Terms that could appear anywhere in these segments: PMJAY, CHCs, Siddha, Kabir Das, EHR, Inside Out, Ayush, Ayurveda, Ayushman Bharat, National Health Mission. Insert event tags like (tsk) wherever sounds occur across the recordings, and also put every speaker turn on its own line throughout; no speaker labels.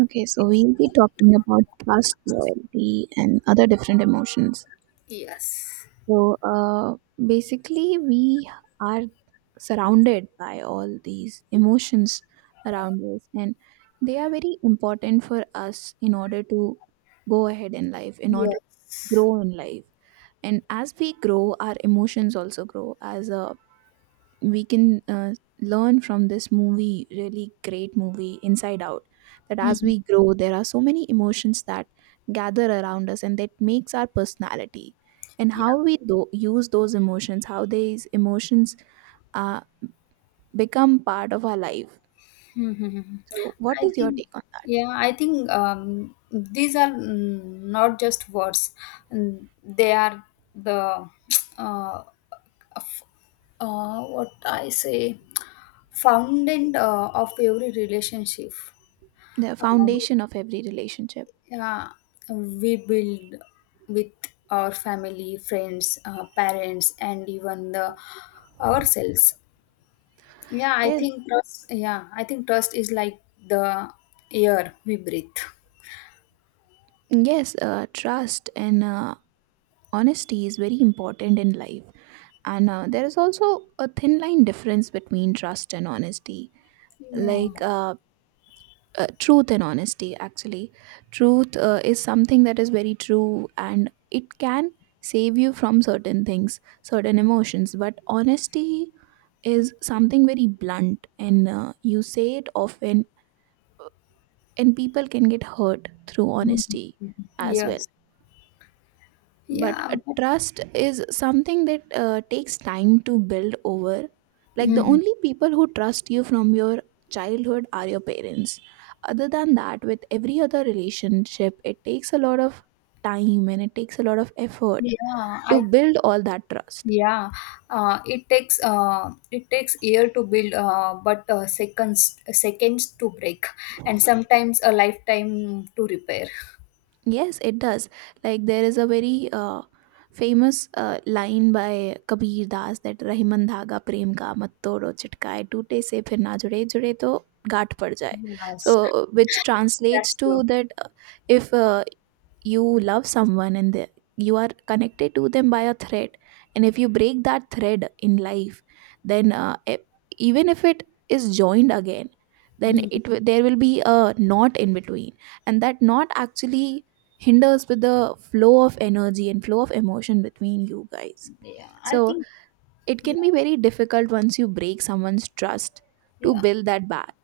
Okay, so we'll be talking about trust, loyalty, and other different emotions.
Yes.
So, uh, basically, we are surrounded by all these emotions around us, and they are very important for us in order to go ahead in life, in order to
Yes.
grow in life. And as we grow, our emotions also grow. As a we can learn from this movie, really great movie Inside Out, that as
Mhm.
we grow there are so many emotions that gather around us and that makes our personality, and
Yeah.
how we use those emotions, how these emotions uh, become part of our life.
Mhm.
So what
I
is your
think,
take on that?
yeah, I think these are not just words. They are the (tsk) uh, f- what I say, fountain of every relationship.
The
Um,
foundation of every relationship.
yeah, we build with our family, friends, parents, and even the ourselves. Yeah, I
Yes,
think trust. Yeah, I think trust is like the air we breathe.
yes, trust and honesty is very important in life, and there is also a thin line difference between trust and honesty.
Yeah.
Like, truth and honesty, actually truth is something that is very true and it can save you from certain things, certain emotions, but honesty is something very blunt and you say it often and people can get hurt through
Mhm.
honesty as well.
Yes.
But
Yeah. But,
trust is something that takes time to build over. Like, the
mhm.
only people who trust you from your childhood are your parents. Other than that, with every other relationship it takes a lot of time and it takes a lot of effort
Yeah.
to
I.
build all that trust.
Yeah. It takes air to build. But seconds. Seconds to break, and sometimes a lifetime to repair.
Yes, it does. Like, there is a very famous line by Kabir Das that Rahiman धागा प्रेम का मत तोड़ो चिटकाए टूटे से फिर ना जुड़े जुड़े तो गांठ पड़ जाए, so
Yes,
which translates
that's
to
true.
that, if you love someone and you are connected to them by a thread, and if you break that thread in life, then even if it is joined again, then
Mhm.
there will be a knot in between, and that knot actually hinders with the flow of energy and flow of emotion between you guys.
Yeah. I
So
think.
it
Yeah.
can be very difficult, once you break someone's trust, to
Yeah.
build that back.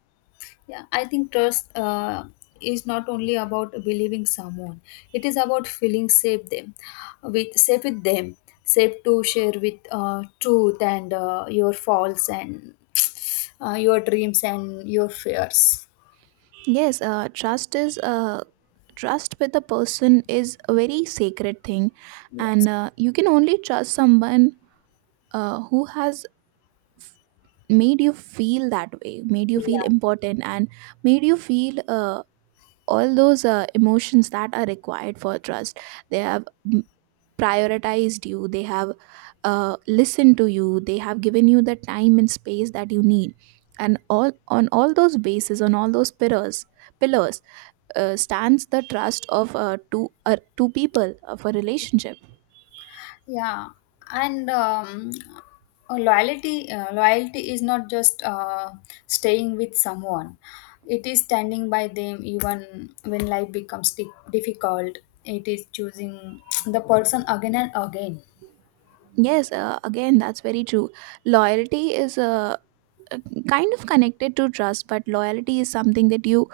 Yeah, I think trust is not only about believing someone; it is about feeling safe with them, safe to share with truth and your faults and your dreams and your fears.
Yes, trust with a person is a very sacred thing,
Yes.
and you can only trust someone who has made you feel that way, made you feel
Yeah.
important, and made you feel all those emotions that are required for trust. They have prioritized you. They have listened to you. They have given you the time and space that you need, and all on all those bases, on all those pillars, stands the trust of two people of a relationship.
Yeah, and um, loyalty is not just staying with someone. It is standing by them even when life becomes difficult. It is choosing the person again and again.
Yes, again, that's very true. Loyalty is uh, uh, kind of connected to trust, but loyalty is something that you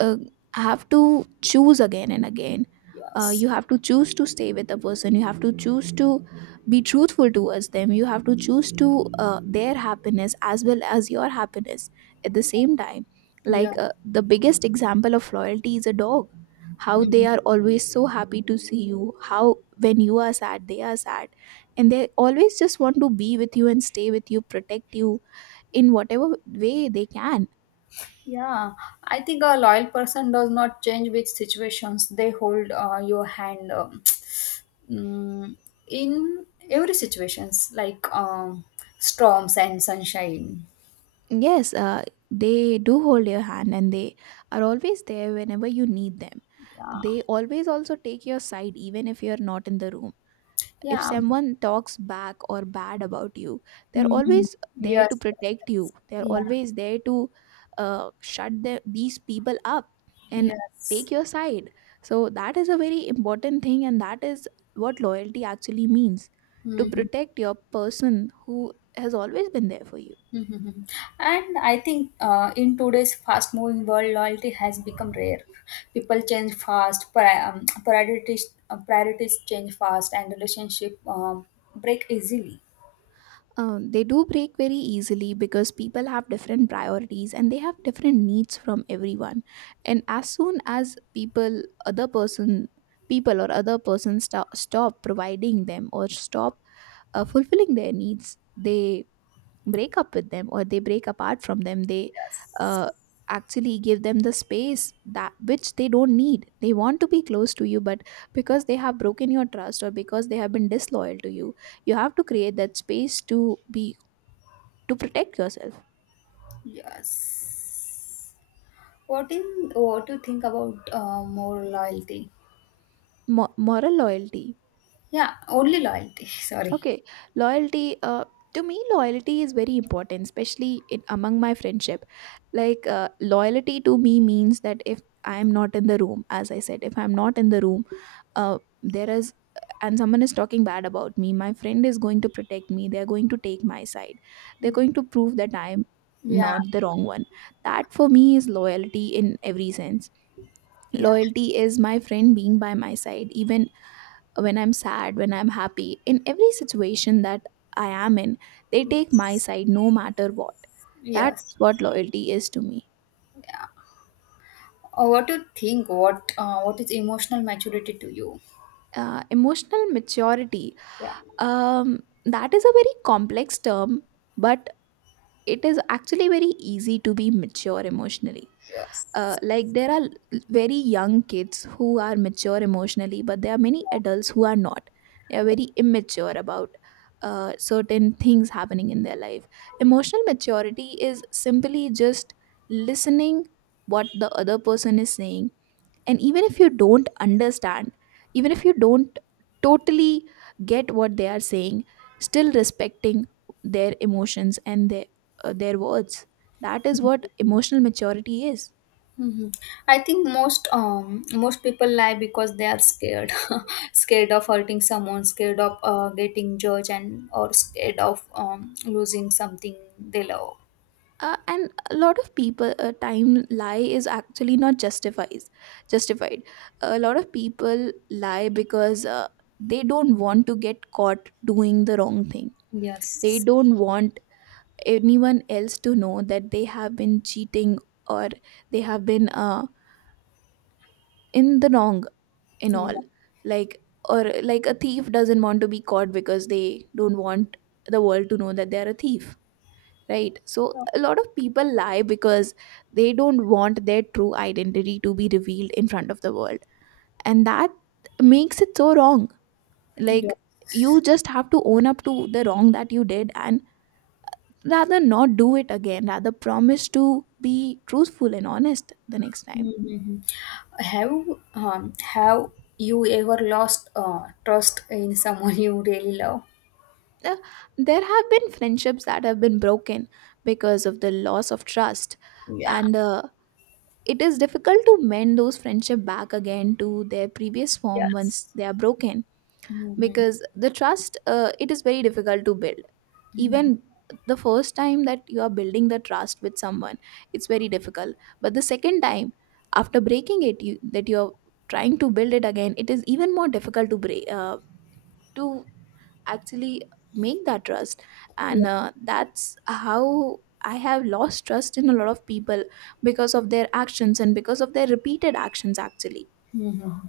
uh, have to choose again and again.
Yes.
You have to choose to stay with the person. You have to choose to be truthful towards them. You have to choose to their happiness as well as your happiness at the same time.
Yeah.
Like, the biggest example of loyalty is a dog. How they
Mhm.
are always so happy to see you. How when you are sad, they are sad, and they always just want to be with you and stay with you, protect you in whatever way they can.
Yeah, I think a loyal person does not change with situations. They hold your hand (tsk) mm, in every situations, like storms and sunshine.
Yes, they do hold your hand and they are always there whenever you need them.
Yeah,
They always also take your side, even if you're not in the room. If
yeah.
someone talks back or bad about you, they're
Mhm.
always there to
Yes, yes,
protect
yes.
you. They're
Yeah,
always there to shut the, these people up and
yes.
take your side. So, that is a very important thing, and that is what loyalty actually means: to
Mhm,
protect your person who has always been there for you.
mhm. And I think in today's fast-moving world, loyalty has become rare. People change fast, priorities change fast, and relationship break easily.
Um, they do break very easily because people have different priorities and they have different needs from everyone, and as soon as people other person people or other person stop providing them or stop fulfilling their needs, they break up with them or they break apart from them. They
Yes,
uh, actually give them the space that which they don't need. They want to be close to you, but because they have broken your trust or because they have been disloyal to you, you have to create that space to be to protect yourself.
yes. What in what do you think about more loyalty?
Moral loyalty.
Yeah, only loyalty. (laughs) Sorry.
Okay, loyalty. To me, loyalty is very important, especially in, among my friendship. Like, loyalty to me means that if I am not in the room, as I said, if I am not in the room, there is and someone is talking bad about me, my friend is going to protect me, they're going to take my side, they're going to prove that I'm
Yeah,
not the wrong one. That, for me, is loyalty in every sense.
yeah.
Loyalty is my friend being by my side even when I'm sad, when I'm happy, in every situation that I am in, they take my side no matter what.
Yes.
That's what loyalty is to me.
Yeah. What do you think? What is emotional maturity to you?
Emotional maturity,
Yeah.
um, that is a very complex term, but it is actually very easy to be mature emotionally. uh,
Yes.
like there are very young kids who are mature emotionally, but there are many adults who are not. They are very immature about certain things happening in their life. Emotional maturity is simply just listening what the other person is saying, and even if you don't understand, even if you don't totally get what they are saying, still respecting their emotions and their words. That is what emotional maturity is.
Hmm. I think most most people lie because they are scared, (laughs) scared of hurting someone, scared of getting judged, and or scared of losing something they love.
And a lot of people time lie is actually not justifies justified. A lot of people lie because they don't want to get caught doing the wrong thing. They
Yes.
don't want anyone else to know that they have been cheating, or they have been in the wrong in
Yeah.
all. Like, or like a thief doesn't want to be caught because they don't want the world to know that they are a thief, right? So a lot of people lie because they don't want their true identity to be revealed in front of the world, and that makes it so wrong.
Yeah.
Like, you just have to own up to the wrong that you did and rather not do it again, rather promise to be truthful and honest the next time.
Hmm. Have have you ever lost trust in someone (laughs) you really love?
Uh, there have been friendships that have been broken because of the loss of trust,
Yeah.
and it is difficult to mend those friendship back again to their previous form once
Yes.
they are broken,
Mm-hmm.
because the trust, it is very difficult to build.
Mm-hmm.
Even the first time that you are building the trust with someone, it's very difficult, but the second time, after breaking it, you that you're trying to build it again, it is even more difficult to break to actually make that trust.
Yeah.
And that's how I have lost trust in a lot of people, because of their actions and because of their repeated actions actually.
Mhm.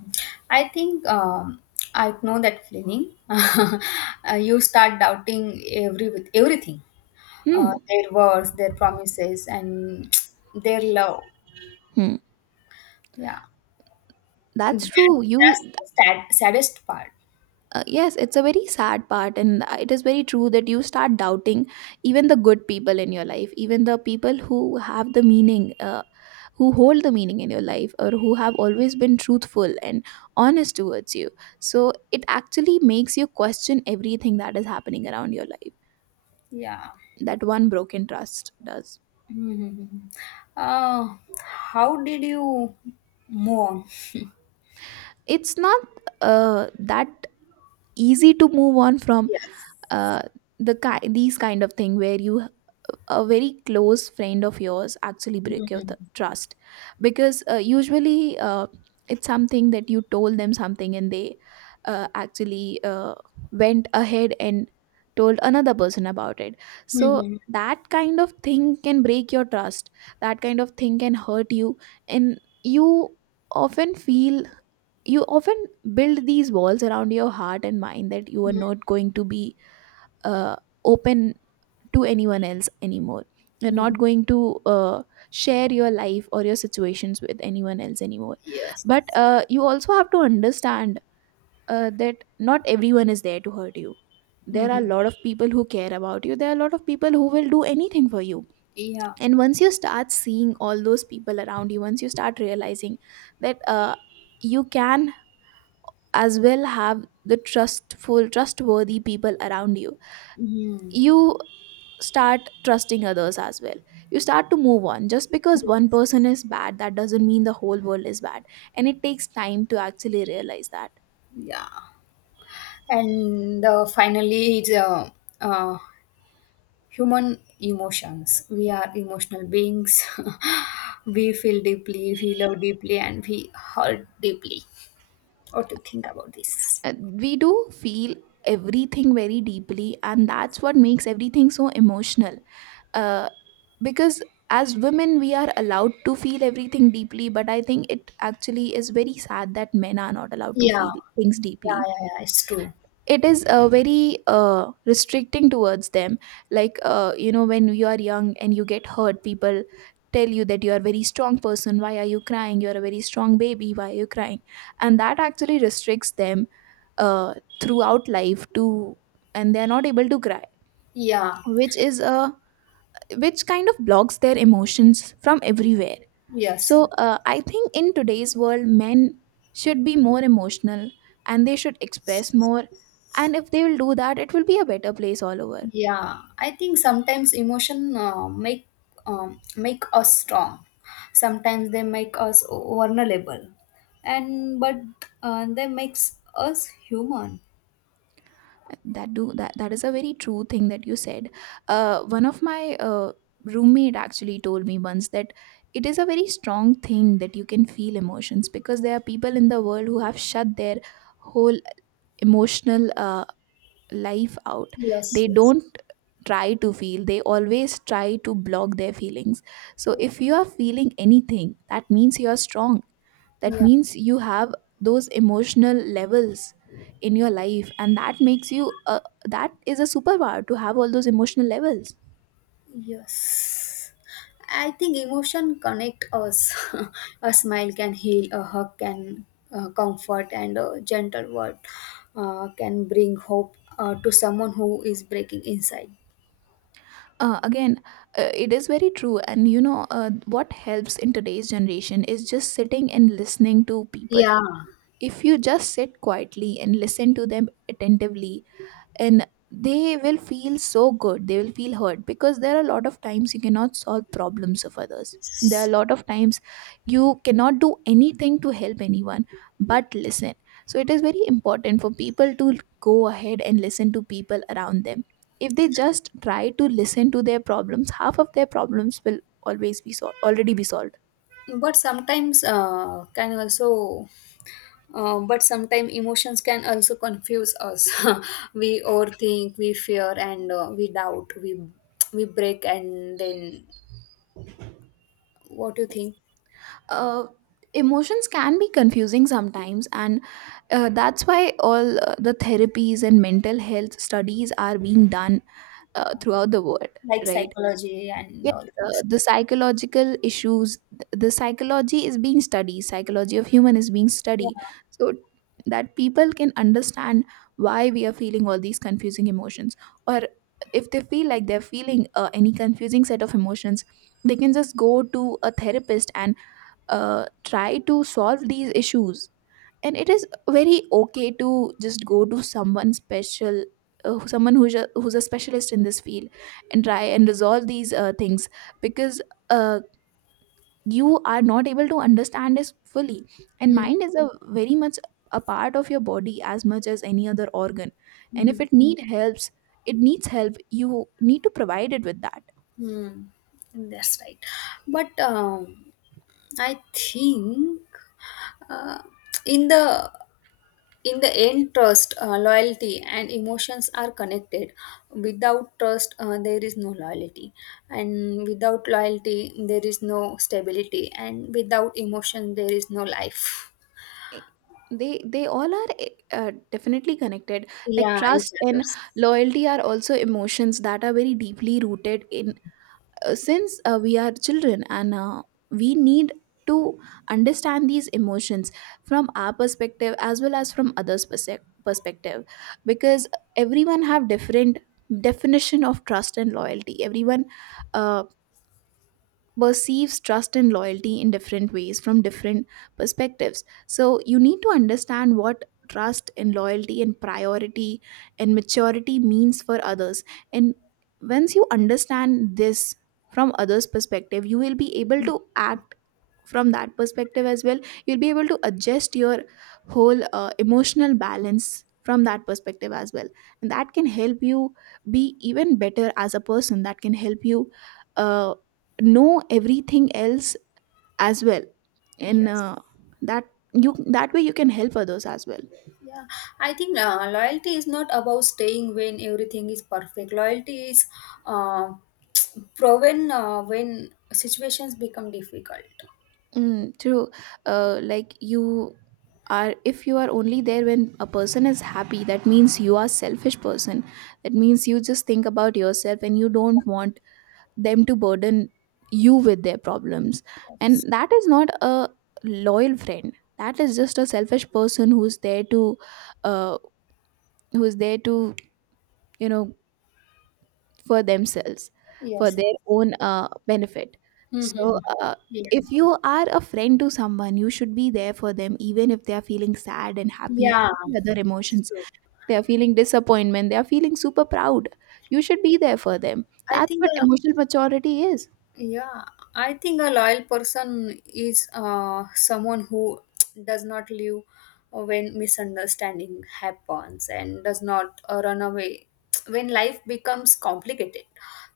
I think I know that feeling. (laughs) You start doubting everything,
Hmm,
their words, their promises, and (tsk) their love.
hmm.
Yeah,
That's true, you.
that's the saddest part.
Yes, it's a very sad part, and it is very true that you start doubting even the good people in your life, even the people who have the meaning, who hold the meaning in your life or who have always been truthful and honest towards you. So it actually makes you question everything that is happening around your life,
Yeah.
that one broken trust does.
Mhm. Uh, how did you move on?
It's not that easy to move on from
Yes.
uh, these kind of thing where you, a very close friend of yours actually break your
Mhm.
trust, because usually it's something that you told them something and they actually went ahead and told another person about it. So
Mhm.
that kind of thing can break your trust, that kind of thing can hurt you, and you often feel, you often build these walls around your heart and mind that you are not going to be uh, open to anyone else anymore. You're
Mhm.
not going to share your life or your situations with anyone else anymore.
Yes.
But you also have to understand that not everyone is there to hurt you. There are a
Mhm.
lot of people who care about you, there are a lot of people who will do anything for you.
Yeah.
And once you start seeing all those people around you, once you start realizing that you can as well have the trustful trustworthy people around you,
Mhm.
you start trusting others as well. You start to move on. Just because one person is bad, that doesn't mean the whole world is bad, and it takes time to actually realize that.
Yeah. And finally it's uh, human emotions, we are emotional beings. (laughs) We feel deeply, we love deeply, and we hurt deeply. What do you think about this?
Uh, we do feel everything very deeply, and that's what makes everything so emotional. Uh, because as women we are allowed to feel everything deeply, but I think it actually is very sad that men are not allowed to
Yeah.
feel things
Yeah.
deeply.
Yeah, it's true.
It is very restricting towards them. Like, you know when you are young and you get hurt, people tell you that you are a very strong person. Why are you crying? You are a very strong baby. Why are you crying? And that actually restricts them uh, throughout life to, and they are not able to cry,
Yeah.
which is a which kind of blocks their emotions from everywhere.
Yes,
So,
yes.
I think in today's world, men should be more emotional and they should express more. And if they will do that, it will be a better place all over.
Yeah, I think sometimes emotion make us strong, sometimes they make us vulnerable, and but they makes us human.
That do that that is a very true thing that you said. One of my roommate actually told me once that it is a very strong thing that you can feel emotions because there are people in the world who have shut their whole emotional life out.
Yes,
They
yes.
don't try to feel, they always try to block their feelings. So if you are feeling anything, that means you are strong, that
Yeah,
means you have those emotional levels in your life, and that makes you that is a superpower to have all those emotional levels.
yes. I think emotion connect us. (laughs) A smile can heal, a hug can comfort, and a gentle word can bring hope to someone who is breaking inside.
Again, it is very true, and you know what helps in today's generation is just sitting and listening to people.
Yeah.
If you just sit quietly and listen to them attentively, and they will feel so good, they will feel hurt because there are a lot of times you cannot solve problems of others. There are a lot of times you cannot do anything to help anyone but listen. So it is very important for people to go ahead and listen to people around them. If they just try to listen to their problems, half of their problems will always be solved, already be solved.
But sometimes uh, can also, but sometimes emotions can also confuse us. (laughs) We overthink, we fear, and we doubt. We break, and then what do you think?
uh, Emotions can be confusing sometimes, and that's why all the therapies and mental health studies are being done throughout the world.
Like
Right.
psychology and
Yes,
all things.
the psychological issues the psychology is being studied, psychology of human is being
Yeah.
studied, so that people can understand why we are feeling all these confusing emotions, or if they feel like they're feeling any confusing set of emotions, they can just go to a therapist and try to solve these issues. And it is very okay to just go to someone special, someone who's a specialist in this field and try and resolve these things, because uh, you are not able to understand this fully. And
Mm,
mind is a very much a part of your body as much as any other organ. And
mm,
if it need helps, it needs help, you need to provide it with that.
mm. That's right. But I think uh, in the in the end, trust, loyalty, and emotions are connected. Without trust, there is no loyalty, and without loyalty, there is no stability, and without emotion, there is no life.
Eh, they they all are definitely connected. Like,
Yeah, each
trust and
other's.
loyalty are also emotions that are very deeply rooted in since we are children, and we need to understand these emotions from our perspective as well as from others perspective, because everyone have different definition of trust and loyalty. Everyone uh, perceives trust and loyalty in different ways from different perspectives. So you need to understand what trust and loyalty and priority and maturity means for others. And once you understand this from others' perspective, you will be able to act from that perspective as well. You'll be able to adjust your whole emotional balance from that perspective as well, and that can help you be even better as a person. That can help you uh, know everything else as well, and
Yes.
that that way you can help others as well.
Yeah, I think loyalty is not about staying when everything is perfect. Loyalty is uh, (tsk) proven when situations become difficult.
Mm, true. Like, you are if you are only there when a person is happy, that means you are selfish person, that means you just think about yourself and you don't want them to burden you with their problems. And
Yes.
that is not a loyal friend, that is just a selfish person uh, who's there to you know for themselves, for
Yes. Yes.
their own benefit.
Mm-hmm.
So, if
Yeah.
you are a friend to someone, you should be there for them even if they are feeling sad and happy and
Yeah.
all the other
That's
emotions.
true.
They are feeling disappointment, they are feeling super proud. You should be there for them.
I
That's
think
what emotional maturity is.
Yeah, I think a loyal person is someone who does not leave when misunderstanding happens and does not run away when life becomes complicated,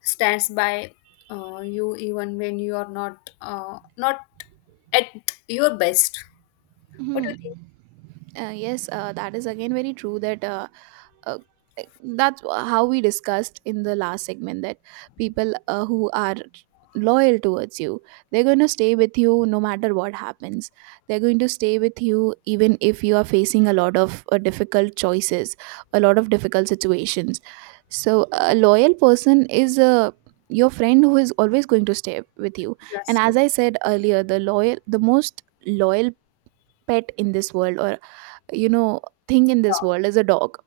stands by you even when you are not at your best. What do you
Mhm.
think?
Yes, that is again very true that uh, that's how we discussed in the last segment that people who are loyal towards you, they're going to stay with you no matter what happens. They're going to stay with you even if you are facing a lot of difficult choices, a lot of difficult situations. So a loyal person is a your friend who is always going to stay with you. And
Yes, yes,
as I said earlier, the most loyal pet in this world, or you know thing in this
yeah.
world, is a dog.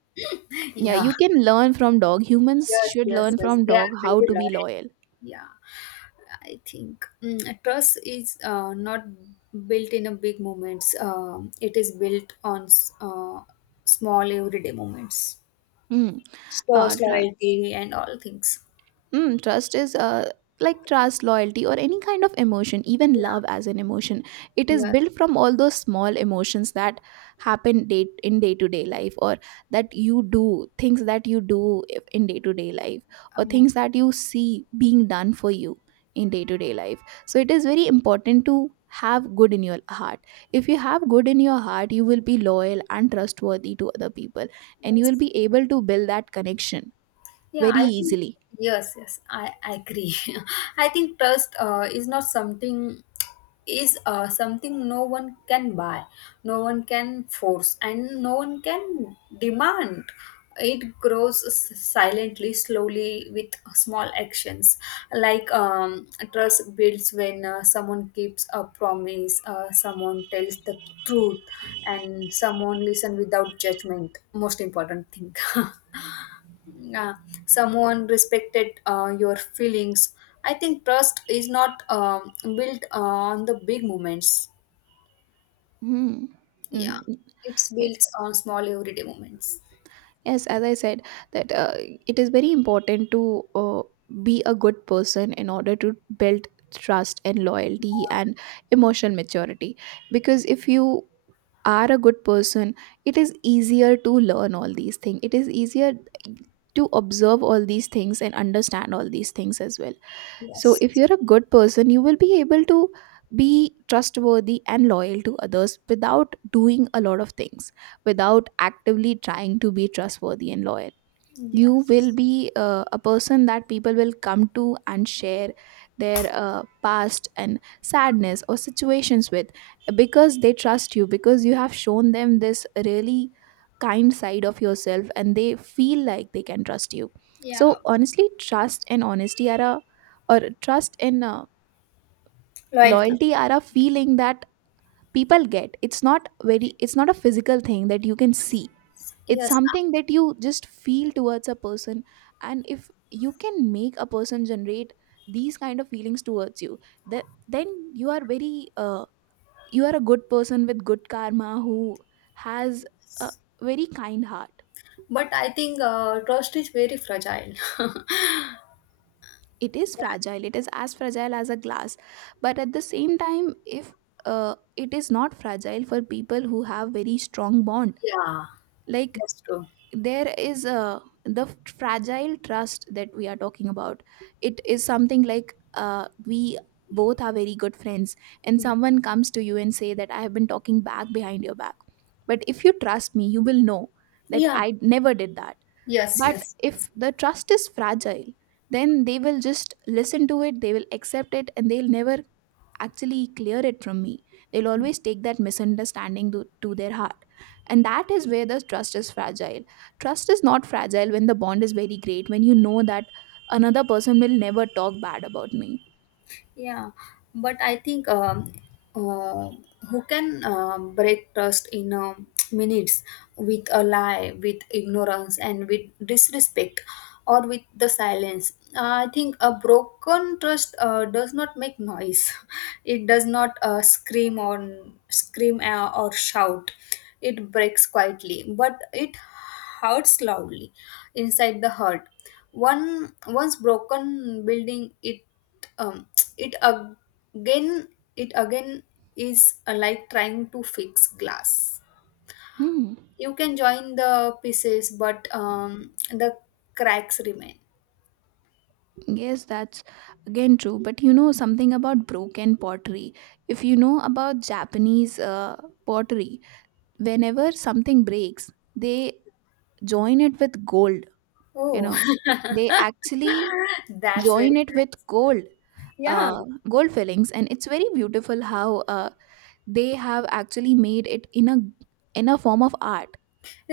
Yeah,
Yeah.
you can learn from dog. Humans
Yes,
should
yes,
learn
yes.
from
They are
dog how
very
to be
loyal.
loyal.
Yeah. I think a trust is not built in a big moments. Um, it is built on small everyday moments.
Hmm. uh,
Trust,
tra-
loyalty, and all things.
Mm, trust is like trust, loyalty, or any kind of emotion, even love
Yeah.
as an emotion. It is
Yes.
built from all those small emotions that happen day in day to day life, or that you do, things that you do in day to day life, or
Uh,
things that you see being done for you in day to day life. So it is very important to have good in your heart. If you have good in your heart, you will be loyal and trustworthy to other people, and you will
yes.
be able to build that connection
Yeah,
very
I think
easily.
yes, yes, I agree. (laughs) I think trust is something no one can buy, no one can force, and no one can demand. It grows silently, slowly, with small actions. Like trust builds when someone keeps a promise, someone tells the truth, and someone listen without judgment. Most important thing. (laughs) Nah, someone respected your feelings. I think trust is not built on the big moments.
Hmm.
Yeah,
Mm.
it's
Y-
built on small everyday moments.
Yes, as I said, that it is very important to be a good person in order to build trust and loyalty and emotional maturity. Because if you are a good person, it is easier to learn all these things. It is easier to observe all these things and understand all these things as well. So,
Yes.
if you're a good person, you will be able to be trustworthy and loyal to others without doing a lot of things, without actively trying to be trustworthy and loyal. You will
Yes.
be a person that people will come to and share their past and sadness or situations with, because they trust you, because you have shown them this really kind side of yourself, and they feel like they can trust you.
Yeah.
So honestly, trust and
Loyalty.
loyalty are a feeling that people get. It's not a physical thing that you can
Yes.
see, it's
Yes.
something that you just feel towards a person. And if you can make a person generate these kind of feelings towards you, that then you are very uh, you are a good person with good karma who has a very kind heart.
But I think trust is very fragile. (laughs)
It is
Yeah.
fragile, it is as fragile as a glass. But at the same time, if it is not fragile for people who have very strong bond.
Yeah.
Like,
That's true.
there is a the fragile trust that we are talking about, it is something like, we both are very good friends, and someone comes to you and say that I have been talking back behind your back, but if you trust me, you will know that
Yeah.
I never did that.
Yes.
But
Yes.
if the trust is fragile, then they will just listen to it, they will accept it, and they'll never actually clear it from me. They'll always take that misunderstanding to their heart. And that is where the trust is fragile. Trust is not fragile when the bond is very great, when you know that another person will never talk bad about me.
Yeah, but I think uh, who can break trust in (tsk) minutes with a lie, with ignorance, and with disrespect, or with the silence? I think a broken trust does not make noise. (laughs) It does not scream or shout. It breaks quietly, but it hurts loudly inside the heart. One Once broken building, it um, it again it again is like trying to fix glass.
Hmm.
You can join the pieces, but the cracks remain.
Yes, that's again true. But you know something about broken pottery. If you know about Japanese pottery, whenever something breaks, they join it with gold. You
Oh.
know, they actually
(laughs) That's very
join it with gold,
yeah
uh, gold fillings, and it's very beautiful how they have actually made it in a form of art.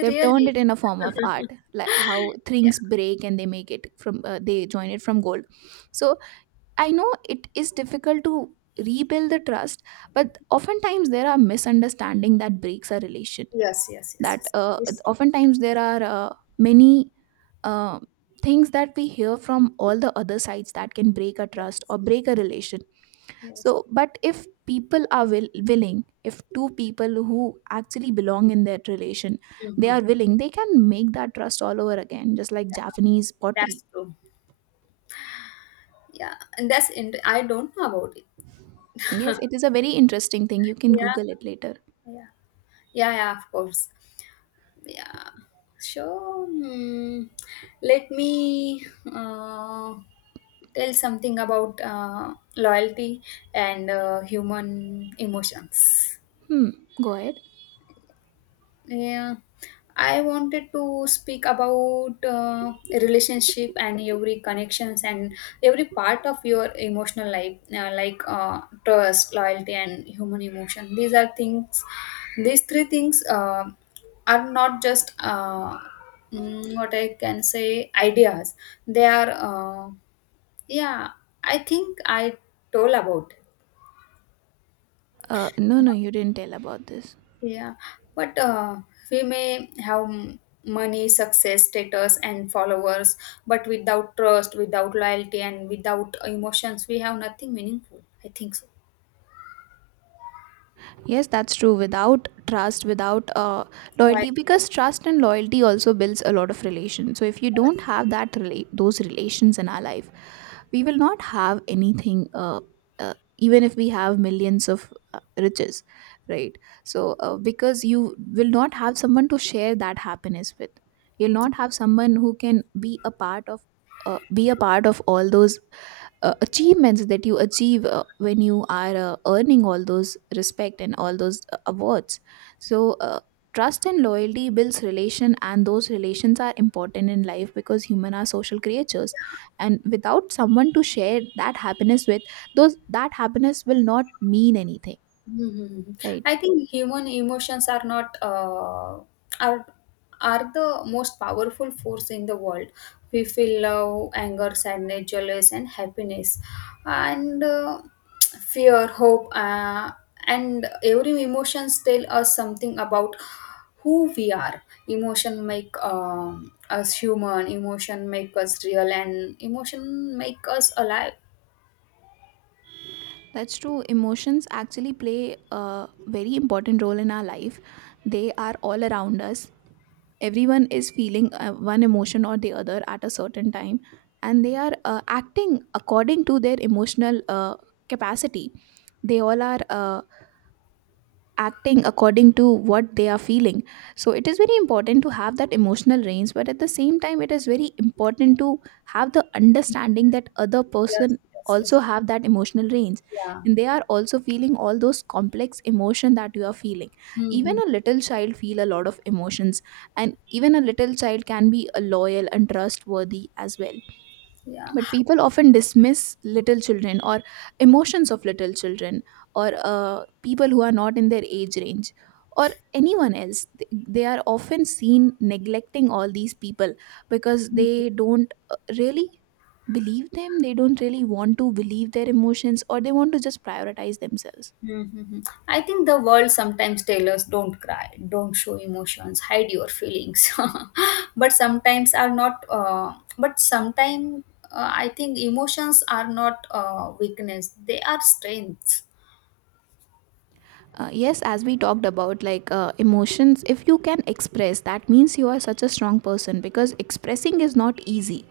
They've turned it in a form of art, like how
yeah.
things break and they make it from they join it from gold. So I know it is difficult to rebuild the trust, but oftentimes there are misunderstanding that breaks a relation,
Yes, yes, yes,
that
yes, it's true.
oftentimes there are many uh, things that we hear from all the other sides that can break a trust
Yes,
or break a relation.
yes.
So, but if people are willing, if two people who actually belong in that relation, they
Hmm.
are willing, they can make that trust all over again, just like Japanese pottery.
That's true. Yeah, and I don't know about it.
Yes, it is a very interesting thing. You can
Yeah.
Google it later.
Yeah. Yeah, yeah, of course. Yeah. So, mm, let me uh, tell something about loyalty and human emotions.
Hmm. Go ahead.
Yeah, I wanted to speak about relationship and every connections and every part of your emotional life, like trust, loyalty, and human emotion. These are things. These three things are not just what I can say ideas. They are. Yeah, I think I told about.
No, no, you didn't tell about this.
Yeah, but we may have money, success, status, and followers, but without trust, without loyalty, and without emotions, we have nothing meaningful. I think so.
Yes, that's true. Without trust, without
Why?
loyalty, because trust and loyalty also builds a lot of relations. So if you don't have that relate those relations in our life, we will not have anything. Even if we have millions of riches, right? So because you will not have someone to share that happiness with, you'll not have someone who can be be a part of all those achievements that you achieve when you are earning all those respect and all those awards. So trust and loyalty builds relation, and those relations are important in life because human are social creatures, and without someone to share that happiness with, those, that happiness will not mean anything,
Mm-hmm.
right?
I think human emotions are not are are the most powerful force in the world. We feel love, anger, sadness, jealous, and happiness, and fear, hope, and every emotions tell us something about who we are. Emotion make us human. Emotion make us real, and emotion make us alive.
That's true. Emotions actually play a very important role in our life. They are all around us. Everyone is feeling one emotion or the other at a certain time, and they are acting according to their emotional capacity. They all are acting according to what they are feeling. So it is very important to have that emotional range, but at the same time it is very important to have the understanding that other
Yes,
person
yes, yes.
also have that emotional range,
Yeah.
and they are also feeling all those complex emotion that you are feeling. Even
Mm-hmm.
a little child feel a lot of emotions, and even a little child can be a loyal and trustworthy as well.
Yeah.
But people often dismiss little children or emotions of little children or people who are not in their age range or anyone else. They are often seen neglecting all these people because they don't really believe them. They don't really want to believe their emotions, or they want to just prioritize themselves.
Mhm. I think the world sometimes tells us don't cry, don't show emotions, hide your feelings. (laughs) But sometimes are not. But sometimes, I think emotions are not weakness; they are strengths.
Yes, as we talked about, like, emotions, if you can express, that means you are such a strong person, because expressing is not easy.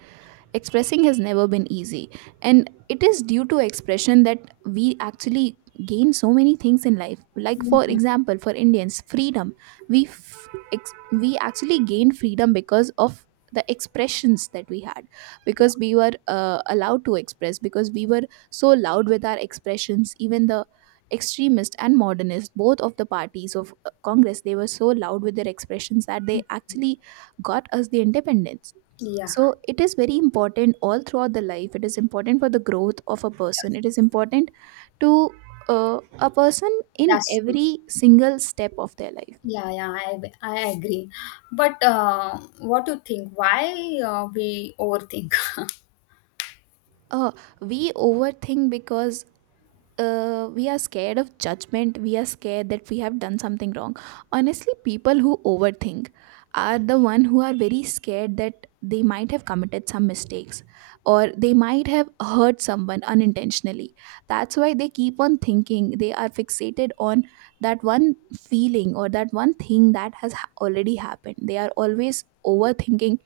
Expressing has never been easy, and it is due to expression that we actually gain so many things in life. Like, for
Mhm.
example, for indians, freedom. we f- we actually gained freedom because of the expressions that we had,
Yeah,
because we were allowed to express, because we were so loud with our expressions. Even the extremist and modernist, both of the parties of congress, they were so loud with their expressions that they actually got us the independence.
yeah,
So it is very important all throughout the life. It is important for the growth of a person.
yes,
It is important to a person in
that's true.
every single step of their life.
Yeah, yeah, I agree. But what do you think? Why we overthink? (laughs)
uh, we overthink because we are scared of judgment. We are scared that we have done something wrong. Honestly, people who overthink are the one who are very scared that they might have committed some mistakes, or they might have hurt someone unintentionally. That's why they keep on thinking. They are fixated on that one feeling or that one thing that has already happened. They are always overthinking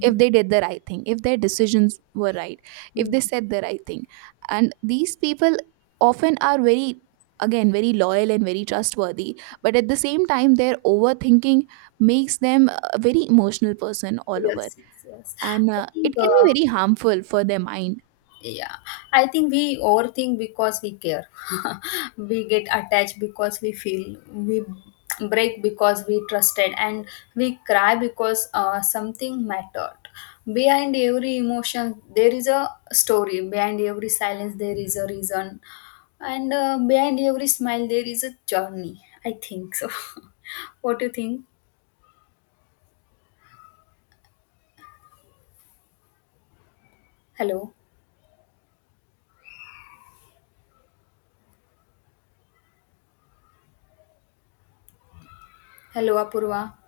if they did the right thing, if their decisions were right, if they
Mhm.
said the right thing. And these people often are very, again, very loyal and very trustworthy, but at the same time their overthinking makes them a very emotional person all over.
Yes, yes, yes.
And
I think.
it can be very harmful for their mind.
Yeah, I think we overthink because we care. (laughs) We get attached because we feel. We break because we trusted, and we cry because something mattered. Behind every emotion, there is a story. Behind every silence, there is a reason, and behind every smile, there is a journey. I think so. (laughs) What do you think? Hello, hello, Apurva.